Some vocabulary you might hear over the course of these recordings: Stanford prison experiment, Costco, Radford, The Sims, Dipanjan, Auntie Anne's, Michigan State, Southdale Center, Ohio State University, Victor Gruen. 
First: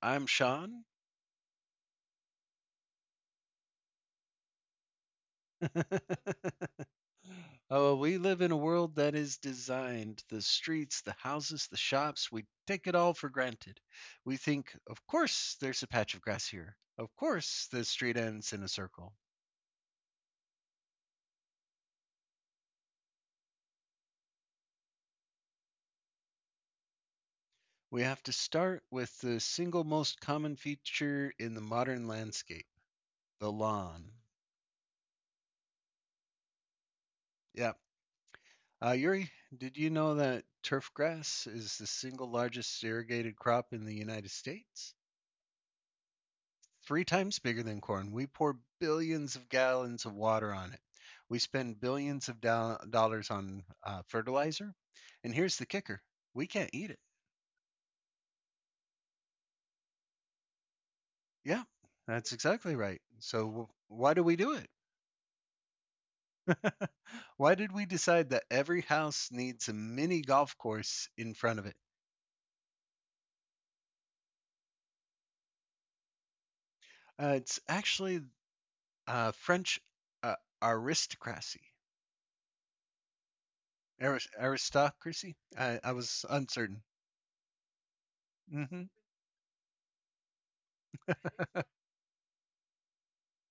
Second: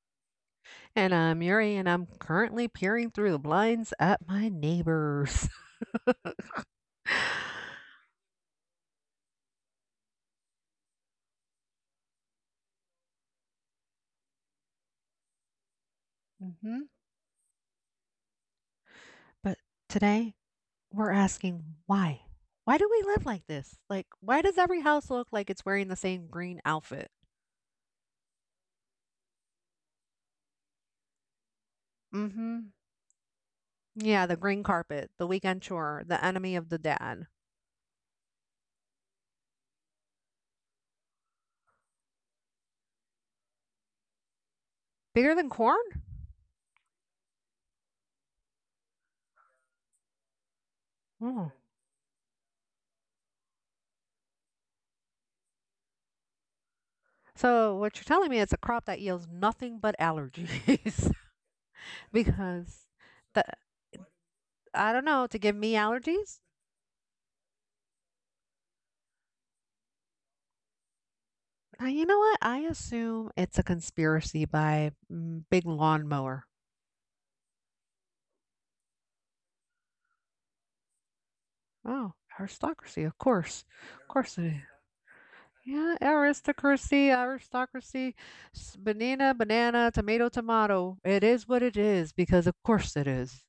I'm Sean. And I'm Yuri, and I'm currently peering through the blinds at my neighbors. Oh, we live in a world that is designed the streets, the houses, the shops. We take it all for granted. We think, of course, there's a patch of grass hmm here. Of course, the street ends in a circle. But today, we're asking why? Why do we live like this? Like, why does every house look like it's wearing the same green outfit? We have to start with the single most common feature in the modern Mm hmm. landscape: the lawn. Yeah, the green carpet, the weekend chore, the enemy of the dad. Yep. Yuri, did you know that turf grass is the single largest irrigated crop in the United States? Bigger than corn? Three times bigger than corn. We pour billions of gallons of water on it. We Oh. spend billions of dollars on fertilizer. And here's the kicker: we can't eat it. So, what you're telling me is a crop that yields nothing but allergies. Yeah, that's exactly because right. the, So, why do we do it? I don't know, to give me allergies? Why did we decide that every house needs a mini golf course in front of it? You know what? I assume it's a conspiracy by Big Lawnmower. It's actually French uh, aristocracy. Oh, aristocracy, of course. Of course it is. Aristocracy. I Yeah, was uncertain. aristocracy, aristocracy, hmm banana, banana, tomato, tomato. It is what it is because of course it is.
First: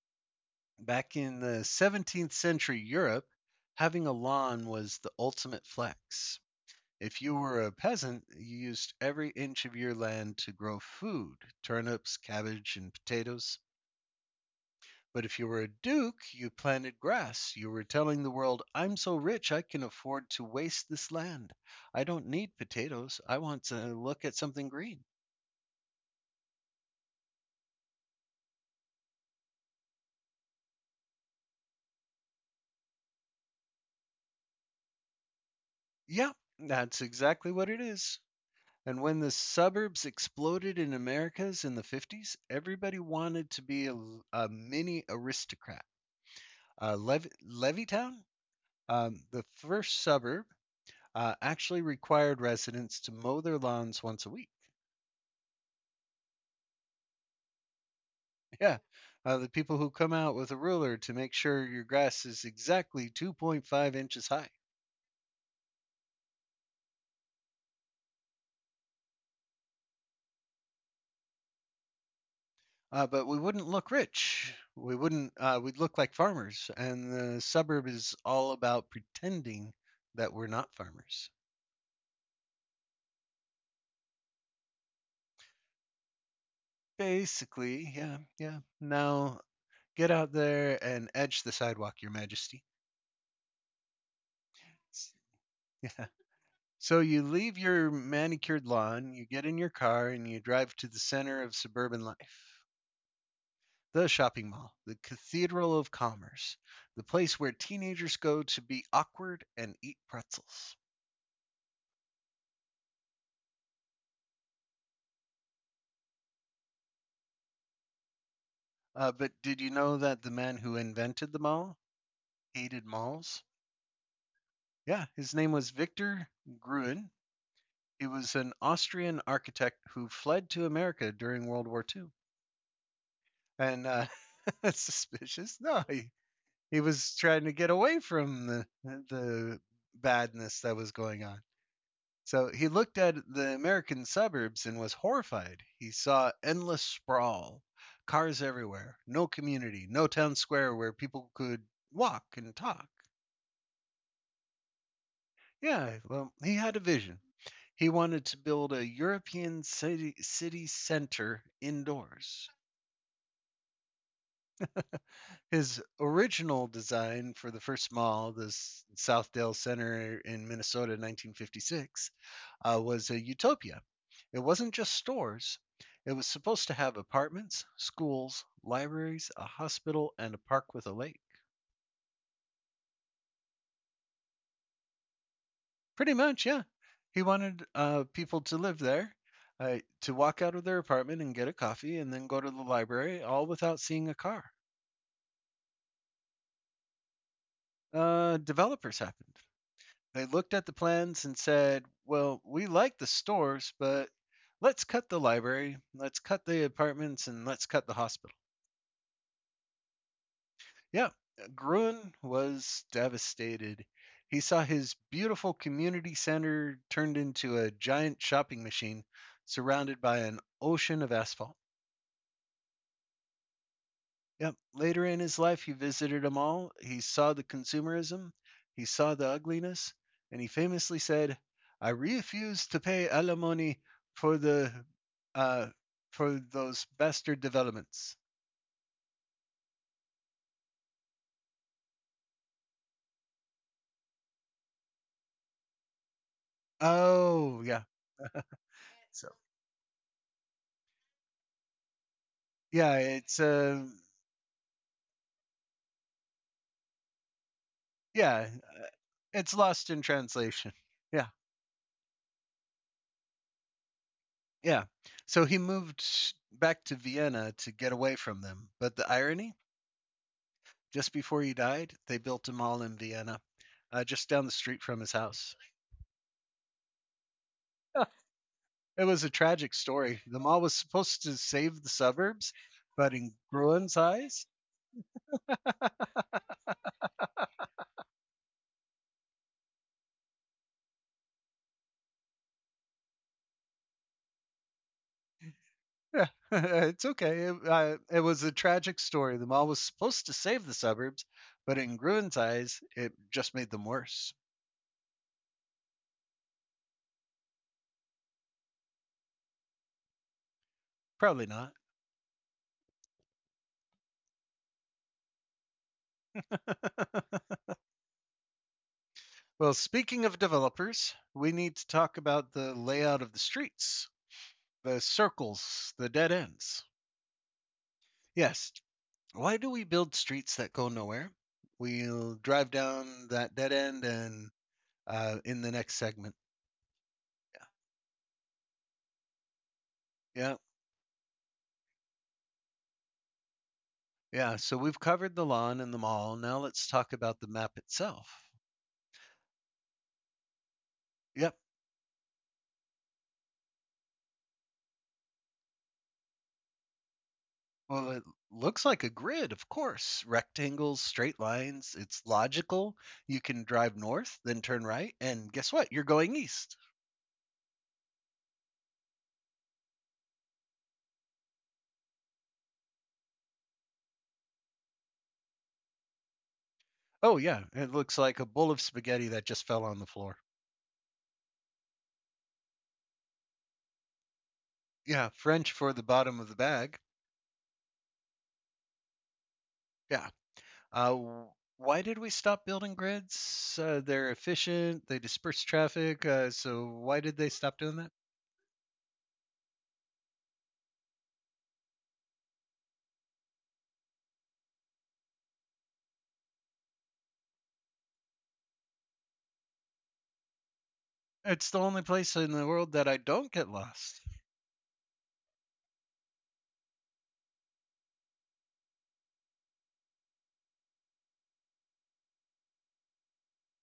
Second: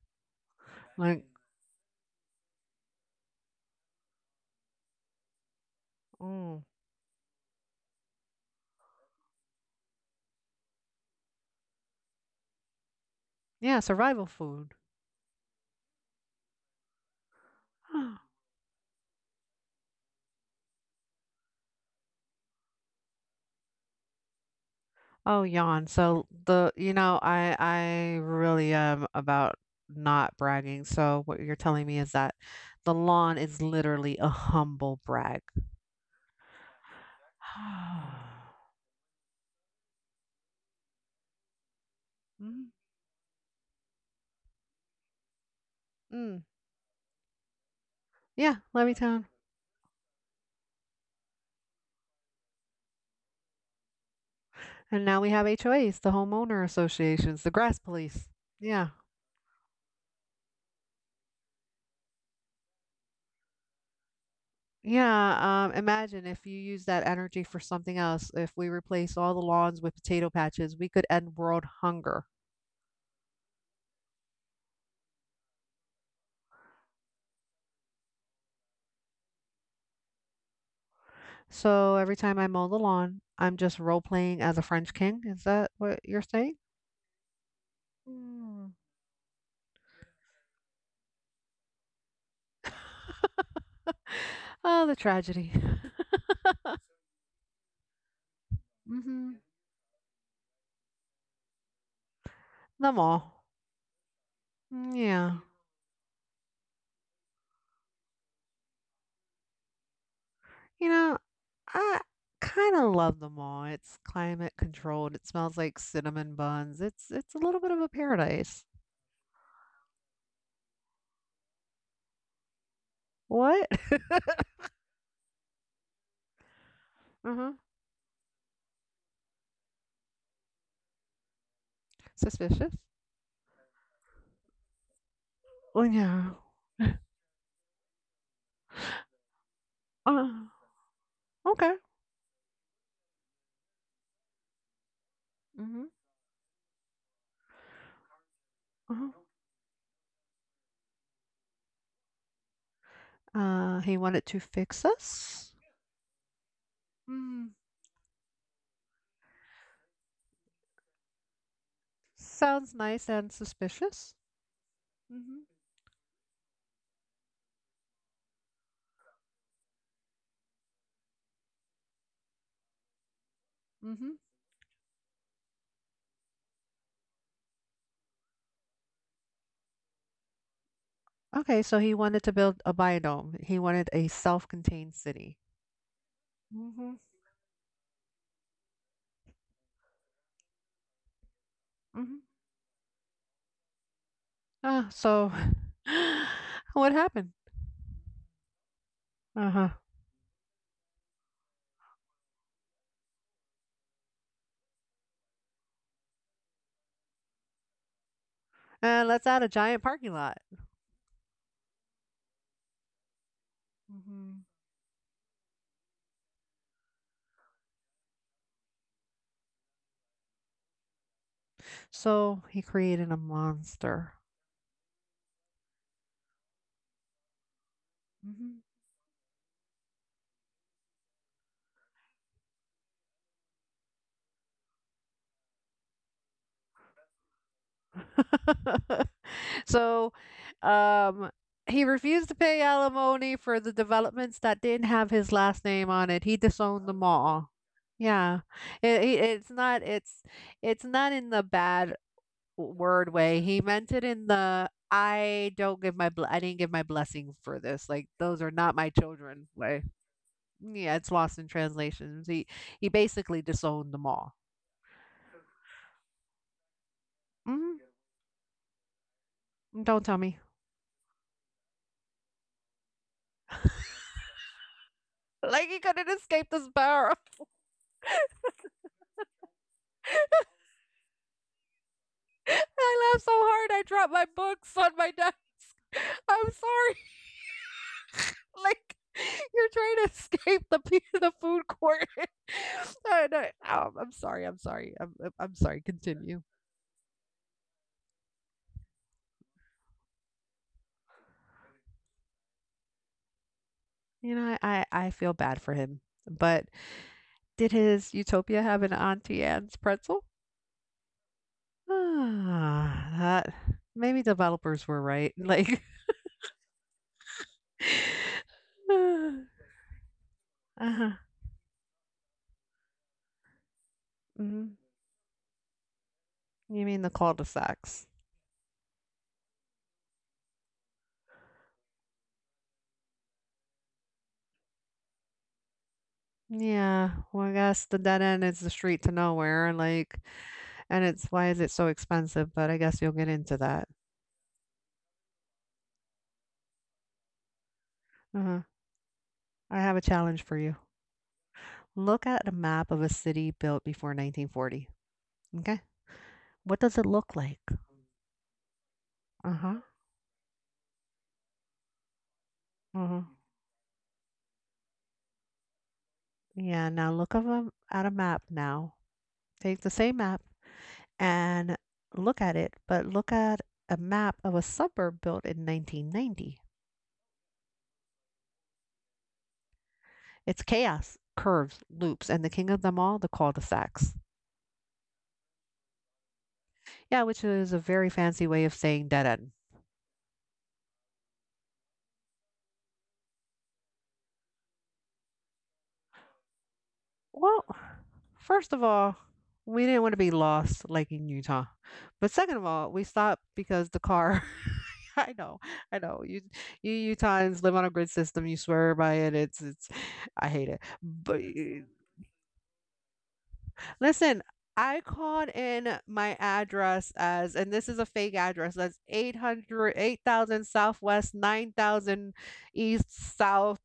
Back Like, in the 17th century Europe, having a lawn was the ultimate flex. mm, If you were a peasant, you used every inch of your land to grow food: turnips, cabbage, and potatoes. yeah, survival food. But if you were a duke, you planted grass. You were telling the world, I'm so rich I can afford to waste this land. I don't need potatoes. I want to look at something green. Oh, yawn. So I really am about not bragging. So what you're telling me is that the lawn is literally a humble brag. Yeah, that's exactly what it is. And when the suburbs exploded in Americas in the 50s, Mhm. everybody wanted to be a mini aristocrat. Mm. Uh, Lev- Levittown, Yeah, Levittown. the first suburb, actually required residents to mow their lawns once a week. And now we have HOAs, the homeowner associations, the grass police. Yeah, Yeah. The people who come out with a ruler to make sure your grass is exactly 2.5 inches high. Yeah. Imagine if you use that energy for something else. If we replace all the lawns with potato patches, we could end world hunger. But we wouldn't look rich. We wouldn't. We'd look like farmers. And the suburb is all about pretending that we're not farmers. So every time I mow the lawn, I'm just role playing as a French king. Is that what you're saying? Basically, yeah, yeah. Mm. Now get out there and edge the sidewalk, Your Majesty. Oh, the tragedy. Yeah. So you leave your manicured lawn, you hmm get in your car, and you drive to the center of suburban life: The mall. the shopping mall, Mm, the yeah. cathedral of commerce, the place where teenagers go to be awkward and eat pretzels. You know, I kind of love them all. It's climate controlled. It smells like cinnamon buns. It's a little bit of a paradise. But did you know that the man who invented the mall hated malls? What? Yeah, his name was Victor Gruen. Uh-huh. He was an Austrian architect who fled to America during World War II. Suspicious? And that's suspicious. Oh No, he, yeah. he was trying to get away from the Uh, badness that was going on. okay. So he looked at the American suburbs and was horrified. Mm-hmm. He saw endless sprawl, cars everywhere, Uh-huh. no community, no town square where people could walk and talk. He wanted to fix us? Yeah, well, he had a vision. Mm, He wanted to build a European city center indoors. sounds nice and suspicious. Mm-hmm. His original design for the first mall, the Southdale Center in Minnesota in 1956, was a utopia. Mm-hmm. It wasn't just stores, it was supposed to have apartments, schools, libraries, a hospital, and a park with a lake. Okay, so he wanted to build a biodome. He wanted a self-contained city. Pretty much, yeah. Mm-hmm. He wanted people to live there, to walk out of their apartment and get a coffee and Mm-hmm. then go to the library, all without seeing a car. So what happened? Developers happened. Uh-huh. They looked at the plans and said, well, we like the stores, but let's cut the library, let's cut the apartments, and let's cut the hospital. And let's add a giant parking lot. Yeah, Gruen was devastated. He Mhm. saw his beautiful community center turned into a giant shopping machine surrounded by an ocean of asphalt. So he created a monster. Yep. Later in his life, he visited them all. He saw the consumerism, Mhm. he saw the ugliness, and he famously said, "I refuse to pay alimony for the uh, for those bastard developments." so um he refused to pay alimony for the developments that didn't have his last name on it. He disowned them all. Oh, yeah. Yeah. It, it- So it's not it's it's not in the bad yeah, word way. He meant it in the I didn't give my blessing for this. Like those yeah, are not uh, my children it's way. lost in translation. Yeah, it's Yeah, lost in translations. He he basically disowned them all. yeah. So he moved back to Vienna to Mm-hmm. get away from them. But the irony, Don't tell me. just before he died, they built a mall in Vienna, just down the street from his house. Like he couldn't escape this barrel. It was a tragic story. The mall was supposed to save the suburbs, I but laughed so in hard I Gruen's dropped my eyes, books on my desk. I'm sorry. like you're trying to escape the food court. I know. I'm sorry. I'm sorry. Sorry. yeah, Continue. it's okay. It was a tragic story. The mall was supposed to save the suburbs, but in Gruen's eyes, it just made them You worse. know, I feel bad for him. But did his utopia have an Auntie Anne's pretzel? Probably not. Ah, that maybe developers were right, like. Well, speaking of developers, Uh-huh, we need to talk about the layout of the streets, mhm. the circles, the dead You ends. mean the cul-de-sacs. Yes, why do we build streets that go nowhere? We'll drive down that dead end and in the next segment. Yeah, well, I guess the dead end is the street to nowhere, like, Yeah. and it's why is it so expensive, but I guess you'll get into that. Yeah. So we've covered the lawn and the mall. Now let's talk about the map itself. Uh-huh. I have a challenge for you. Yep. Look at a map of a city built before 1940. Okay. What does it look like? Well, it looks like a grid, of Uh-huh, course. Rectangles, straight lines. It's logical. uh-huh. You can drive north, then turn right. And guess what? You're going east. Yeah, now look of a at a map now. Take the same map and look at it, but look at a map of a suburb built in 1990. Oh, yeah. It looks like a bowl of spaghetti that just fell on the floor. It's chaos, curves, loops, and the king of them all, the cul-de-sacs. Yeah. French for the bottom of the bag. Yeah, which is a very fancy way of saying dead end. Yeah. Uh, w- why did we stop building grids? They're efficient, they disperse traffic, so why did they Well, stop doing that? first of all, we didn't want to be lost like in Utah. But second of all, we stopped because the car. I know, I know. You Utahns live on a grid system. You swear by it. It's, it's. I hate it. But It's the only place in the world that I don't get lost. listen, I called in my address as, and this is a fake address, that's 800, 8,000 Southwest, 9,000 East South.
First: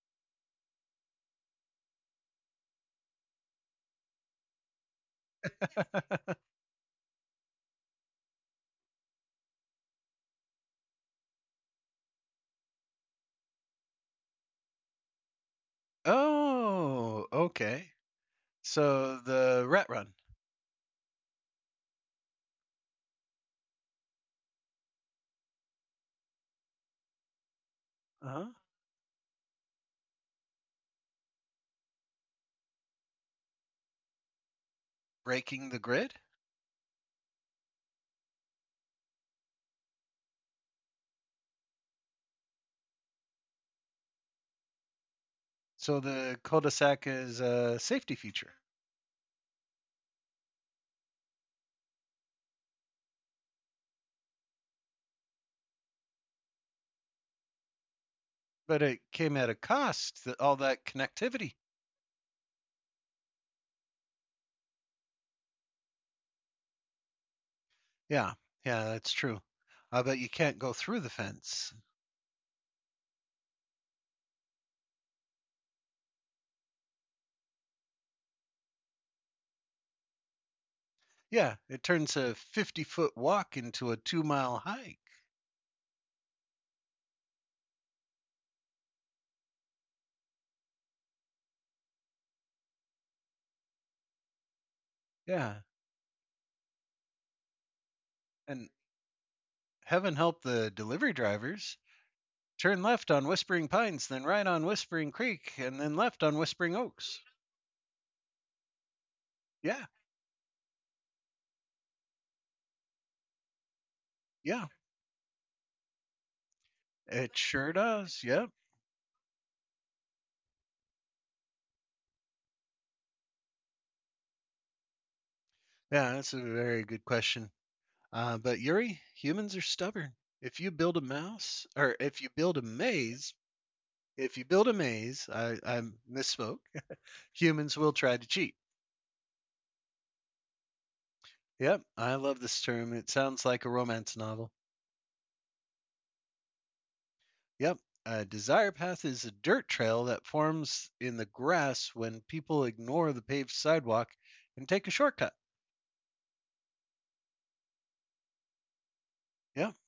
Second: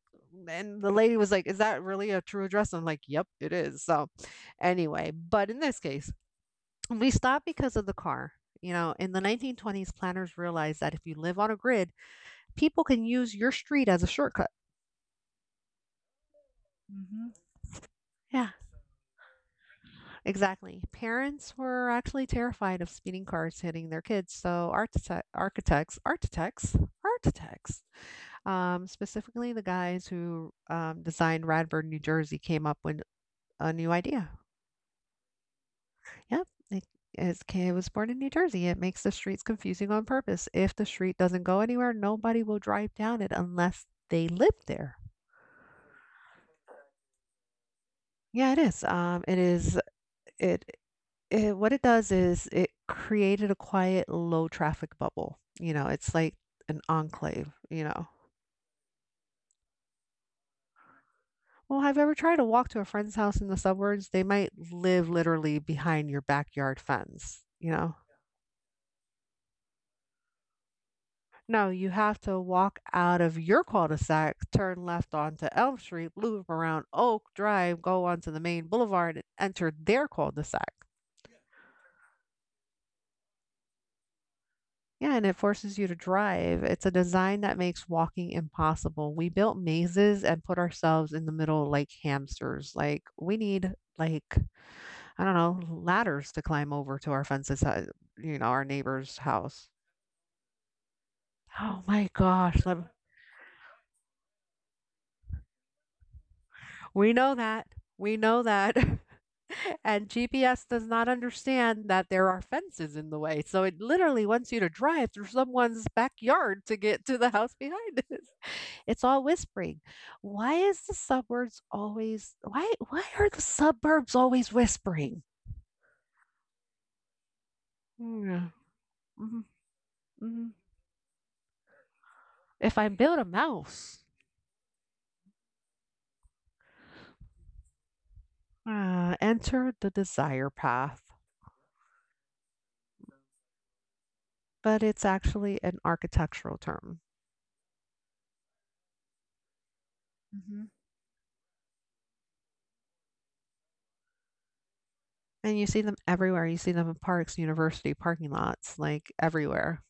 And the lady was like, is that really a true address? I'm like, yep, it is. So, anyway, but in this case, we stopped because of the car. You know, in the 1920s, planners realized that if you live on a grid, people can use your street as a shortcut. Oh, Mm-hmm. okay. Yeah. So the rat run. Exactly. Parents were actually terrified of speeding cars hitting their kids, so architects, Uh-huh. Specifically the guys who designed Radford, New Jersey, came up with a new idea. Breaking the grid. Yep. His kid was born in New Jersey. It makes the streets confusing on purpose. If the street doesn't go anywhere, nobody will drive down it unless they live there. So the cul-de-sac is a safety feature, Yeah, it is. It it what it does is it created a quiet, low traffic bubble. You know, it's like an enclave, you know. but it came at a cost, all that connectivity. Well, have you ever tried to walk to a friend's house in the suburbs? They might live literally behind your backyard fence, you know. Yeah, yeah, that's true. But you can't go through the No, fence. you have to walk out of your cul-de-sac, turn left onto Elm Street, loop around Oak Drive, go onto the main boulevard, and enter their cul-de-sac. Yeah, it turns a 50-foot walk into a 2-mile hike. Yeah, and it forces you to drive. It's a design that makes walking impossible. We built mazes and put ourselves in the middle like hamsters. Like we need like I don't Yeah, know, ladders to climb over to our fences, you know, our and neighbor's house. heaven help the delivery drivers. Oh my gosh, Turn left on Whispering Pines, then right on Whispering Creek, and then left on Whispering we Oaks. know that. We know that. Yeah, And GPS does not understand that there are fences in the way. So it literally wants you yeah, to drive through someone's backyard to get to the it house sure behind does. it. Yep. It's all whispering. Why are the suburbs always whispering? Yeah, that's a very good question. Uh, Mm, but Yuri, mhm, humans are stubborn. mhm. If you build a mouse, or if you build a If I build a maze, mouse, if you build a maze, I misspoke. Humans will try to cheat. Enter the desire path, Yep, I love this term. It sounds like a romance novel. but it's actually an architectural term. Yep. A desire path is a dirt trail that hmm forms in the grass when people ignore the paved sidewalk and take a shortcut. And you see them everywhere. You see them in parks, university parking lots, like Yeah. everywhere.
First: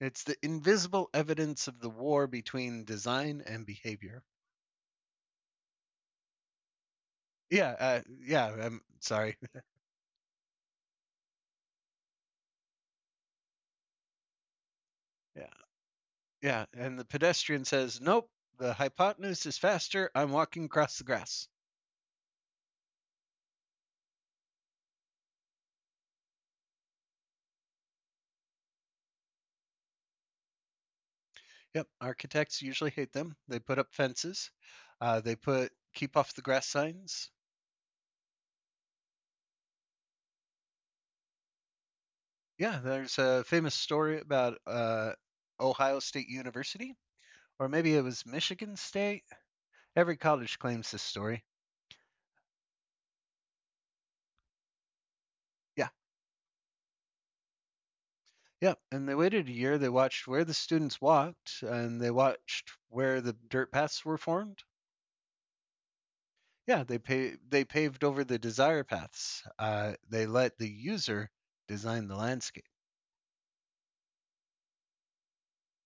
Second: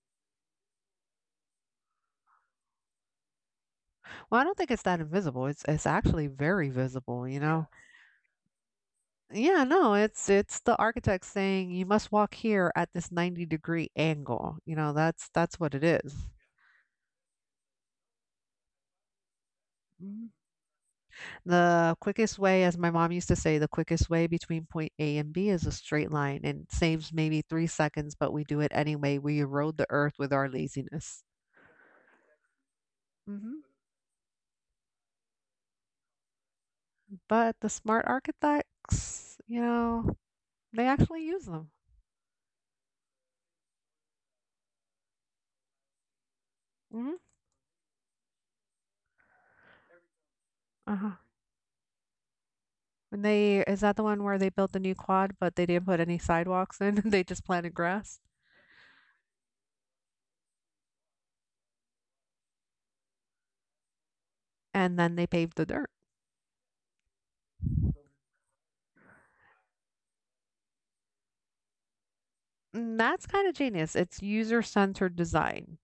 It's the invisible evidence of the war between design and behavior. Well, I don't think it's that invisible. It's actually very visible, you know. Yeah. Yeah. I'm sorry. Yeah, no, it's the architect saying you must walk here at this 90-degree angle. You know, that's Yeah. that's what it is. Yeah. And the pedestrian says, nope, the hypotenuse is faster. I'm Mhm. walking across the grass. The quickest way, as my mom used to say, the quickest way between point A and B is a straight line and it saves maybe 3 seconds, but we do it anyway. We erode the earth with our laziness. Yep. Architects usually hate them. They Mhm. put up fences, they put keep off the grass signs. But the smart architects, you know, they actually use them. Yeah, there's a famous story about Ohio State University, hmm or maybe it was Michigan State. Every college claims this Uh-huh. story. And they, is that the one where they built the new quad, but they Yeah, didn't put any sidewalks in? They just planted grass? yeah. And they waited a year. They watched where the students walked, and they watched where the dirt paths were formed. And then they paved the dirt. Yeah, they paved over the desire paths. They let the user design the landscape. And that's kind of genius. It's user-centered design.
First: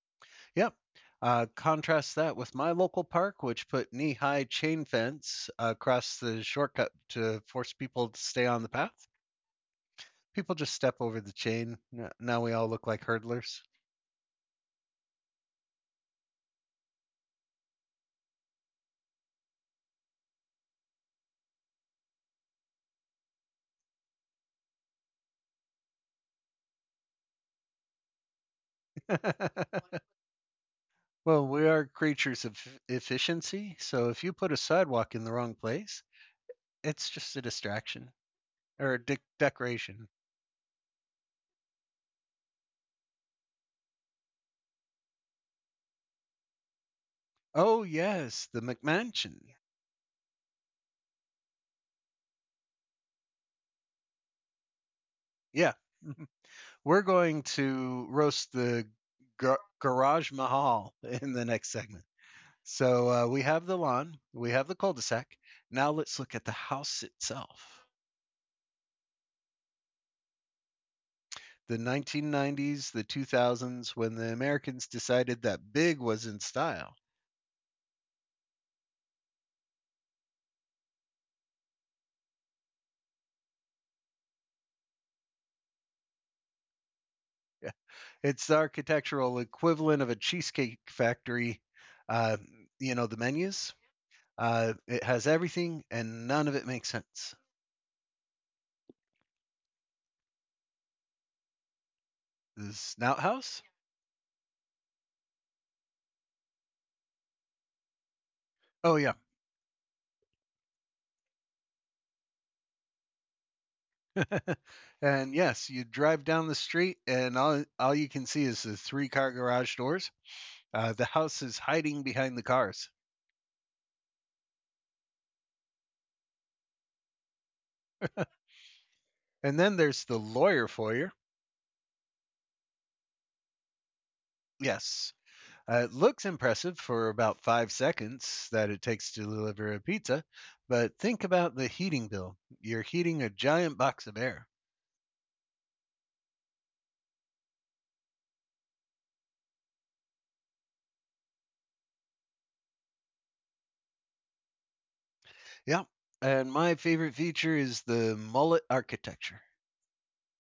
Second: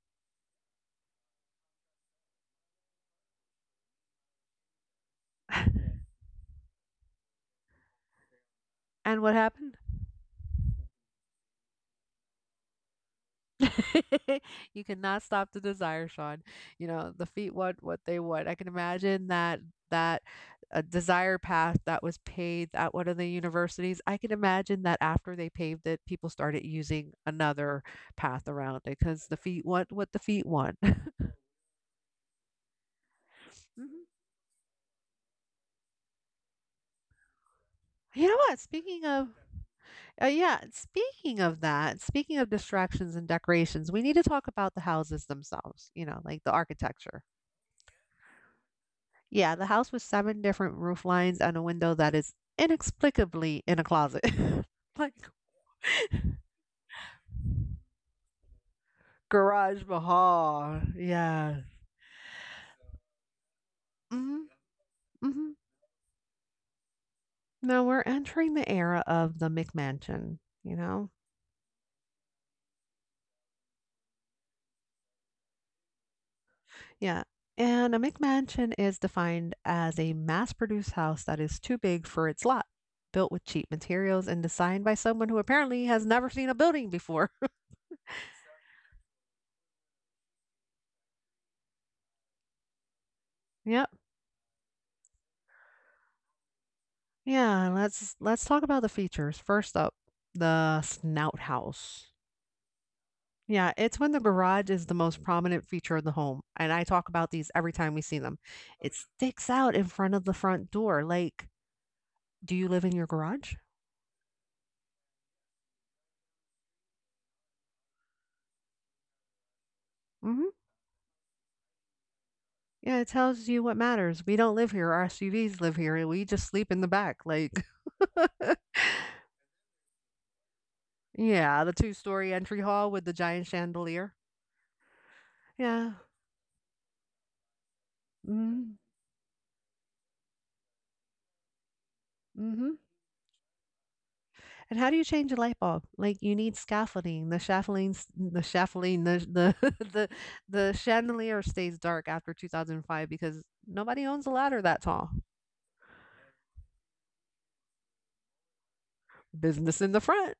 Yep. Contrast that with my local park, which put knee high chain fence across the shortcut to force people to stay on the path. And what happened? People just step over the chain. Now we all look like hurdlers. You cannot stop the desire, Sean. You know, the feet want what they want. I can imagine that a desire path that was paved at one of the universities. I can imagine that after they paved it, people started using another path around it because the feet want what the feet want. Well, we are creatures of efficiency, Mhm. so if you put a sidewalk in the wrong place, it's just a distraction You know what? or a decoration. Speaking of that, speaking of distractions and decorations, we need to talk about the houses themselves, you know, like the architecture. Oh, yes, the McMansion. Yeah, the house with seven different roof lines and a window that is inexplicably in a closet. like Yeah, mm-hmm. We're going to roast the Garage Garage Mahal. Mahal in the Yeah. next segment. So we have the lawn, hmm we have the cul de sac. hmm Now let's look at the house Now itself. we're entering the era of the McMansion, you know? The 1990s, the 2000s, when the Americans decided that big was in style. Yeah. And a McMansion is defined as a mass produced house that is too big for its lot, built with cheap materials and designed by someone who apparently has never seen a building before. Yeah. It's the architectural equivalent of a cheesecake factory. Uh, the menus, Yep. It has everything and none of it makes sense. Yeah, let's talk about the features. First up, the snout house. The Snout House? Yeah, it's when the garage is the most prominent feature of the home, and I talk about these every time we see them. Oh, It yeah. sticks out in front of the front door. Like, do you live in your garage? And yes, you drive down the street and all you can see is the three car garage doors. Mm-hmm. The house is hiding behind the cars. Yeah, it tells you what matters. We don't live here, our SUVs live here, and we just sleep in the back, like. And then there's the lawyer foyer. Yeah, the two-story entry hall with the giant chandelier. Yes, Yeah. it looks impressive for about 5 seconds that Mm, it takes to deliver a pizza, but think about the heating bill. mhm. You're heating a giant box of air. And how do you change a light bulb? Like, you need scaffolding. The scaffoldings the scaffolding, the the the chandelier stays dark after 2005 because nobody owns a ladder that tall. Yep. And my favorite feature is the mullet architecture. Business in the front.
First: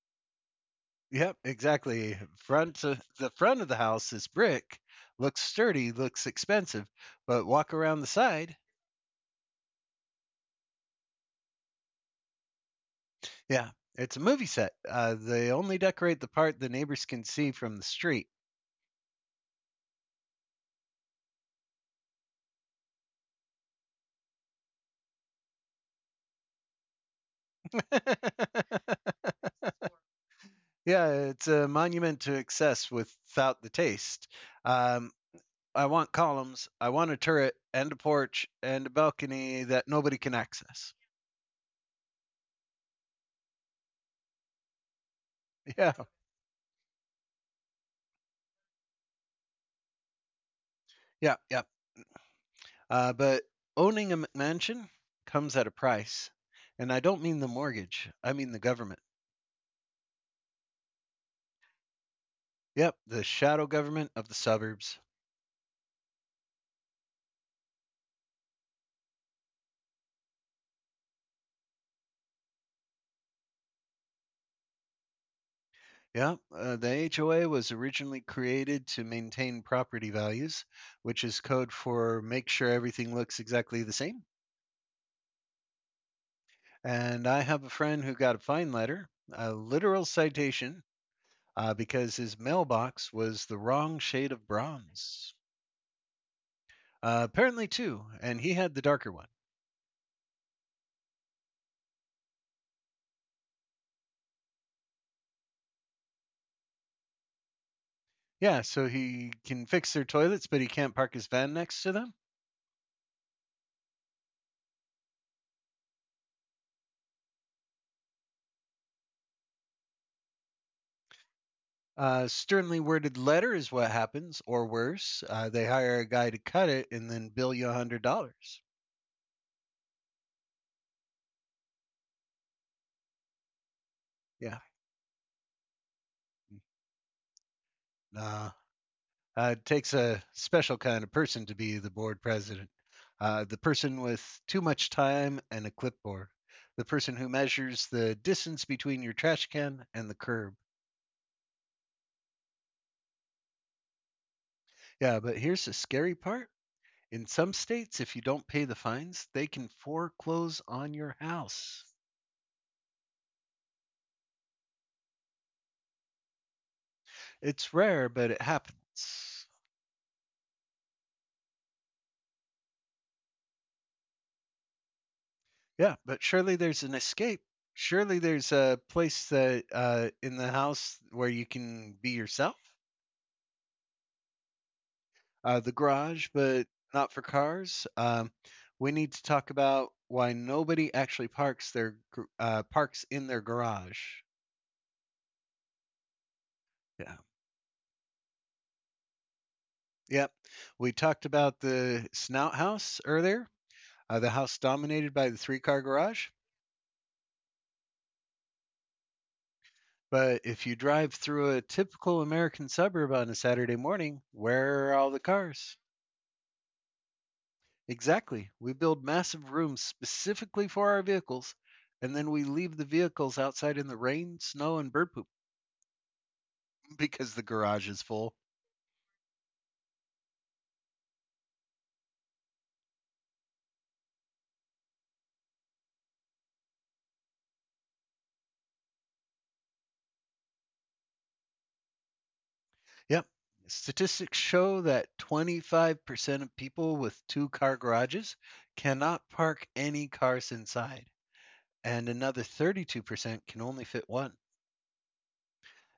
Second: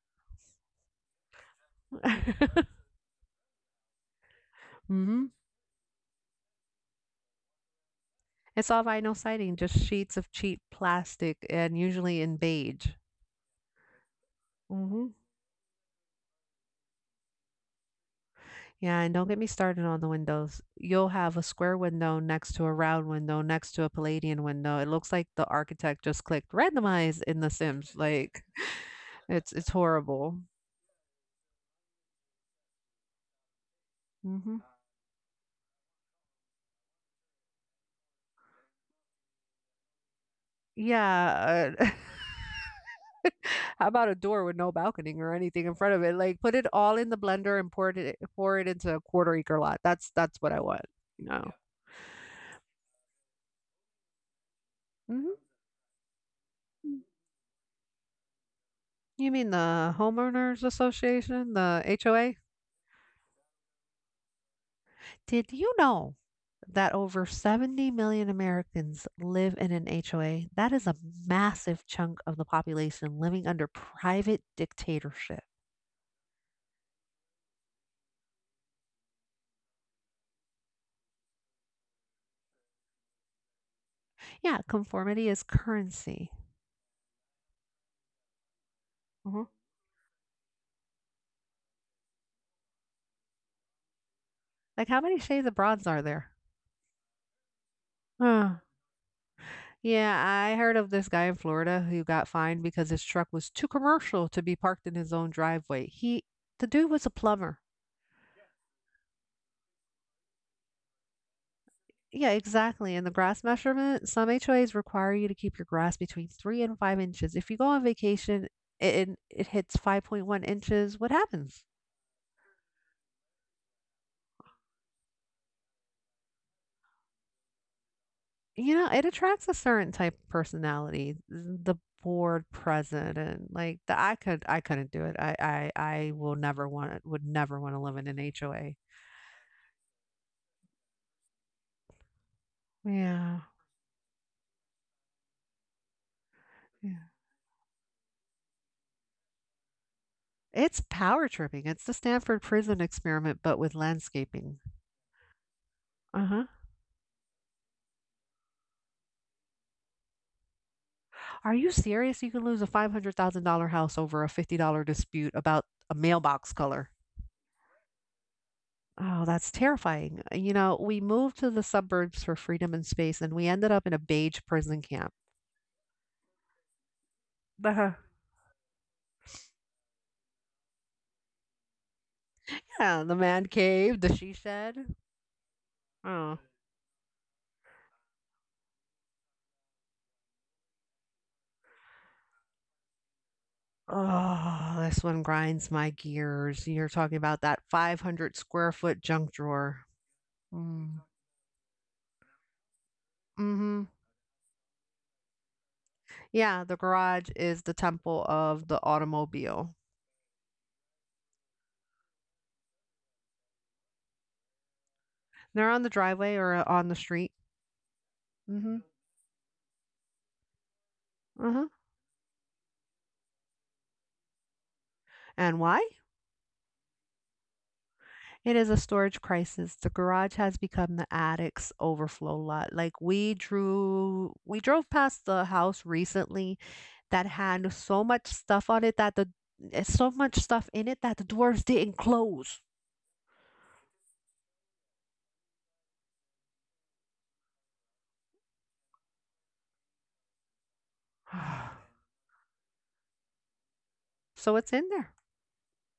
Yep, exactly. The front of the house is brick, Mhm. looks sturdy, looks expensive, but walk around the side. It's all vinyl siding, just sheets of cheap plastic and usually in beige. Yeah, it's a movie set. Mhm. They only decorate the part the neighbors can see from the street. Yeah, and don't get me started on the windows. You'll have a square window next to a round window next to a Palladian window. It looks like the architect just clicked randomize in The Sims. Like. It's horrible. Yeah, it's a monument to excess without the taste. hmm Um, I want columns, I want a turret and a porch and a balcony that nobody can access. Yeah. How about a door with no balcony or anything in Yeah, front of it? Like put it all in the blender and pour it into a quarter acre lot. That's what I want. yeah, No. yeah. But owning a McMansion hmm comes at a price. And I don't mean the mortgage, I mean the government. You mean the homeowners association, the HOA? Yep, the shadow government of the suburbs. Did you know that over 70 million Americans live in an HOA, that is a massive chunk of the population living under private dictatorship. Yeah, the HOA was originally created to maintain property values, which is code for make sure everything looks exactly the same. Yeah, conformity is currency. And I have a friend who got a fine letter, Mhm. a literal citation, because his mailbox was the wrong shade of Like, how many bronze. shades of bronze are there? Apparently, too, and he Huh. had the darker one. Yeah, I heard of this guy in Florida who got fined because his truck was too commercial to be parked in his own driveway. The dude was a plumber. Yeah, so he can fix their toilets, but he can't park his van next to them. Yeah, exactly. And the grass measurement, some HOAs require you to keep your grass between 3 and 5 inches. If you go on vacation and it hits 5.1 inches, what happens? Sternly worded letter is what happens, or worse, they hire a guy to cut it and then bill you $100. You know, it attracts a certain type of personality, the bored president. Yeah, I couldn't do it. I will never want, would never want to live in an uh, HOA. It takes a special kind of person to be the board president. Yeah, The person with too much time and a clipboard. The yeah. person who measures the distance between your trash can and the curb. It's power tripping. It's the Stanford prison experiment, but with landscaping. Yeah, but here's the scary Uh huh. part. In some states, if you don't pay the fines, they can foreclose on your Are you house. serious? You can lose a $500,000 house over a $50 dispute about a mailbox color. It's rare, but it Oh, happens. that's terrifying. You know, we moved to the suburbs for freedom and space, and we ended up in a beige prison camp. Yeah, but surely there's an escape. Uh-huh. Surely there's a place that in the house where you can be yourself. Yeah, the man cave, the she shed. The garage, Oh. but not for cars. We need to talk about why nobody actually parks parks in their garage. Oh, this one grinds my gears. You're talking Yeah. about that 500 square foot junk drawer. Yep. We Mm. talked about the snout house earlier, Hmm. The house dominated by the three car garage. Yeah, the garage is the temple of the automobile. But if you drive through a typical American suburb on a Saturday morning, where are all the They're cars? on the driveway or on the street. Exactly. We Hmm. build massive rooms specifically for our vehicles, Uh-huh. and then we leave the vehicles outside in the rain, snow, and bird poop. And why? Because the garage is full. It is a storage crisis. The garage has become the attic's overflow lot. We drove past the house recently that had so much stuff on it that the it's so much stuff in it that the doors didn't close. Yep. Statistics show that 25% of people with two car garages cannot park any cars inside, and another 32% can only fit one. So it's in there.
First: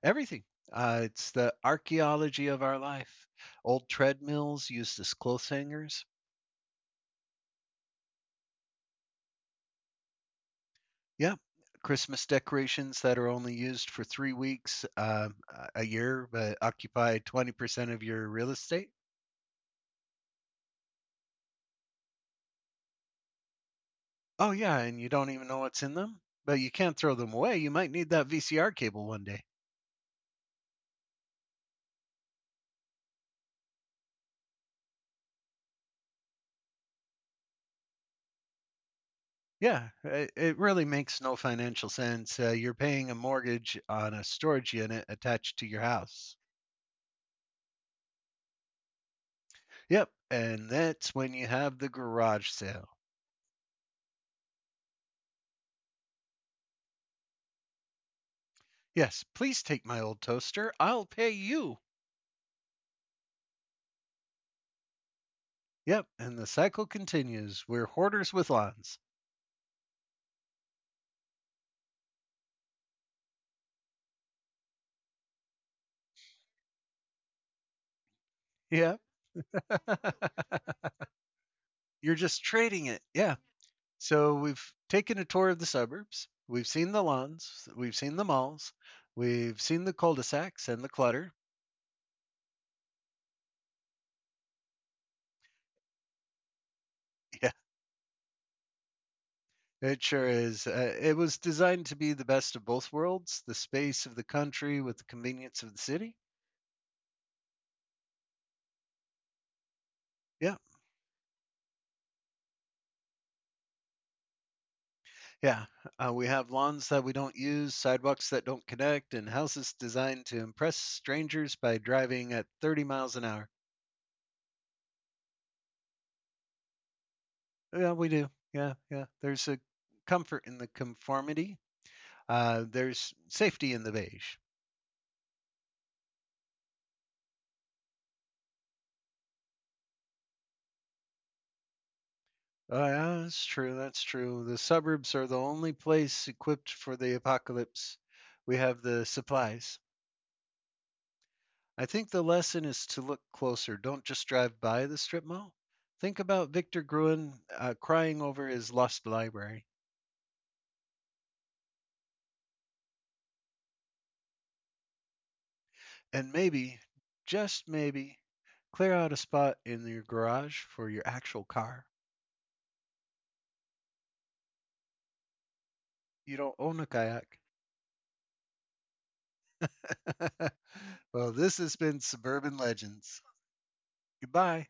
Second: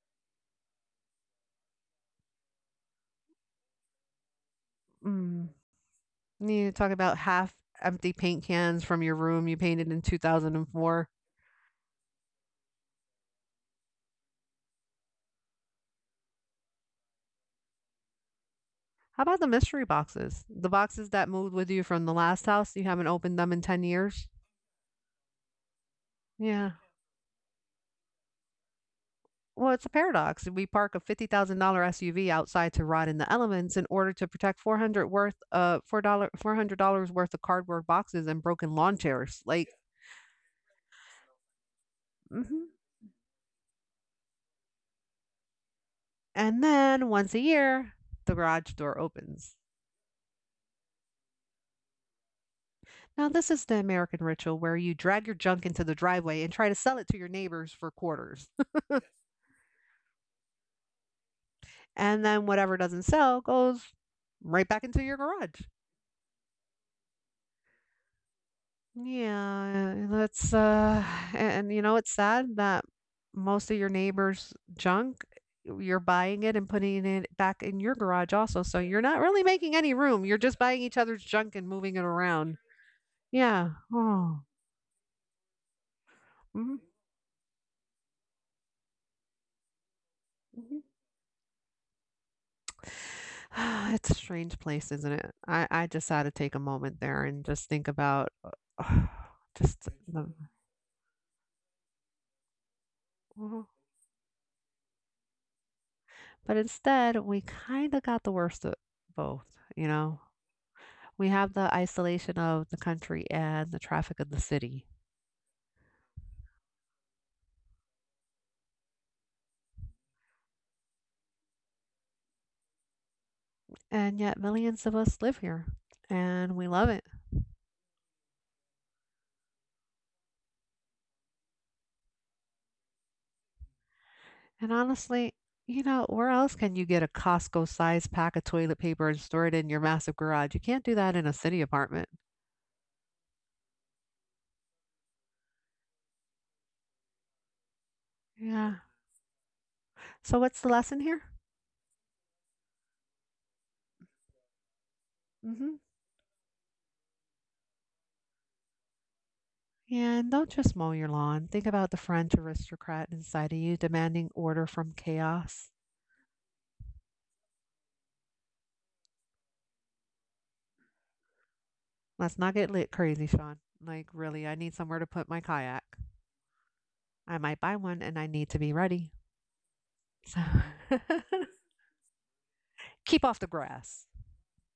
Everything. It's the archaeology of our life. Old treadmills used as Mm. clothes hangers. You talk about half empty paint cans from your room you painted in 2004. Yep. Christmas decorations that are only used for 3 weeks a year, but occupy 20% of your real estate. How about the mystery boxes? The boxes that moved with you from the last house, you haven't opened them in 10 years? Oh yeah, and you don't even know what's in them, but Yeah. you can't throw them away. You might need that VCR cable one day. Well, it's a paradox. We park a $50,000 SUV outside to rot in the elements in order to protect $400 worth of cardboard boxes and broken lawn chairs. Like, Yeah, it really makes no financial sense. Mhm. You're paying a mortgage on a storage unit attached to your house. And then once a year, the garage door opens. Yep, and that's when you have the garage sale. Now, this is the American ritual where you drag your junk into the driveway and try to sell it to your neighbors for quarters. Yes, please take my old toaster. I'll pay you. And then whatever doesn't sell goes right back into your garage. Yep, and the cycle continues. We're hoarders with lawns. Yeah, that's a- and you know it's sad that most of your neighbors' junk you're buying it and putting it back in your garage also. So you're Yep. not really making any room. You're just buying each other's junk and moving it You're just around. trading it. Yeah. Yeah. So Oh. we've taken a tour of the suburbs. We've Hmm. seen the lawns. We've seen the malls. We've seen the cul-de-sacs and the clutter. It's a strange place, isn't it? I just had to take a moment there and just think about uh, just Yeah, it the, sure is. It was designed to be the best of both worlds: the Mhm. space of the country with the convenience of the city. But instead we kind of got the worst of both, you know. Yeah, We have the isolation of the country and the traffic of the city. yeah. We have lawns that we don't use, sidewalks that don't connect, and houses designed to impress strangers by driving at 30 miles an hour. And yet, millions of us live here and we love it. Yeah, we do. Yeah, yeah. There's a comfort in the conformity. There's safety in the beige. And honestly, you know, where else can you get a Costco sized pack of toilet paper and store it in your massive garage? You can't do that in a city apartment. Oh, yeah, that's true. That's true. The suburbs are the only place equipped for the apocalypse. We Yeah. have the supplies. So, what's the lesson here? I think the lesson is to look closer. Don't just drive by the strip mall. Mm-hmm. Think about Victor Gruen crying over his lost library. And don't just mow your lawn. Think about the French aristocrat inside of you demanding order from chaos. And maybe, just maybe, clear out a spot in your garage for your actual car. Let's not get lit crazy, Sean. Like, really, I need somewhere to put my kayak. You don't own a kayak. I might buy one and I need to be ready. So Well, this has been Suburban keep Legends. off the grass. Goodbye.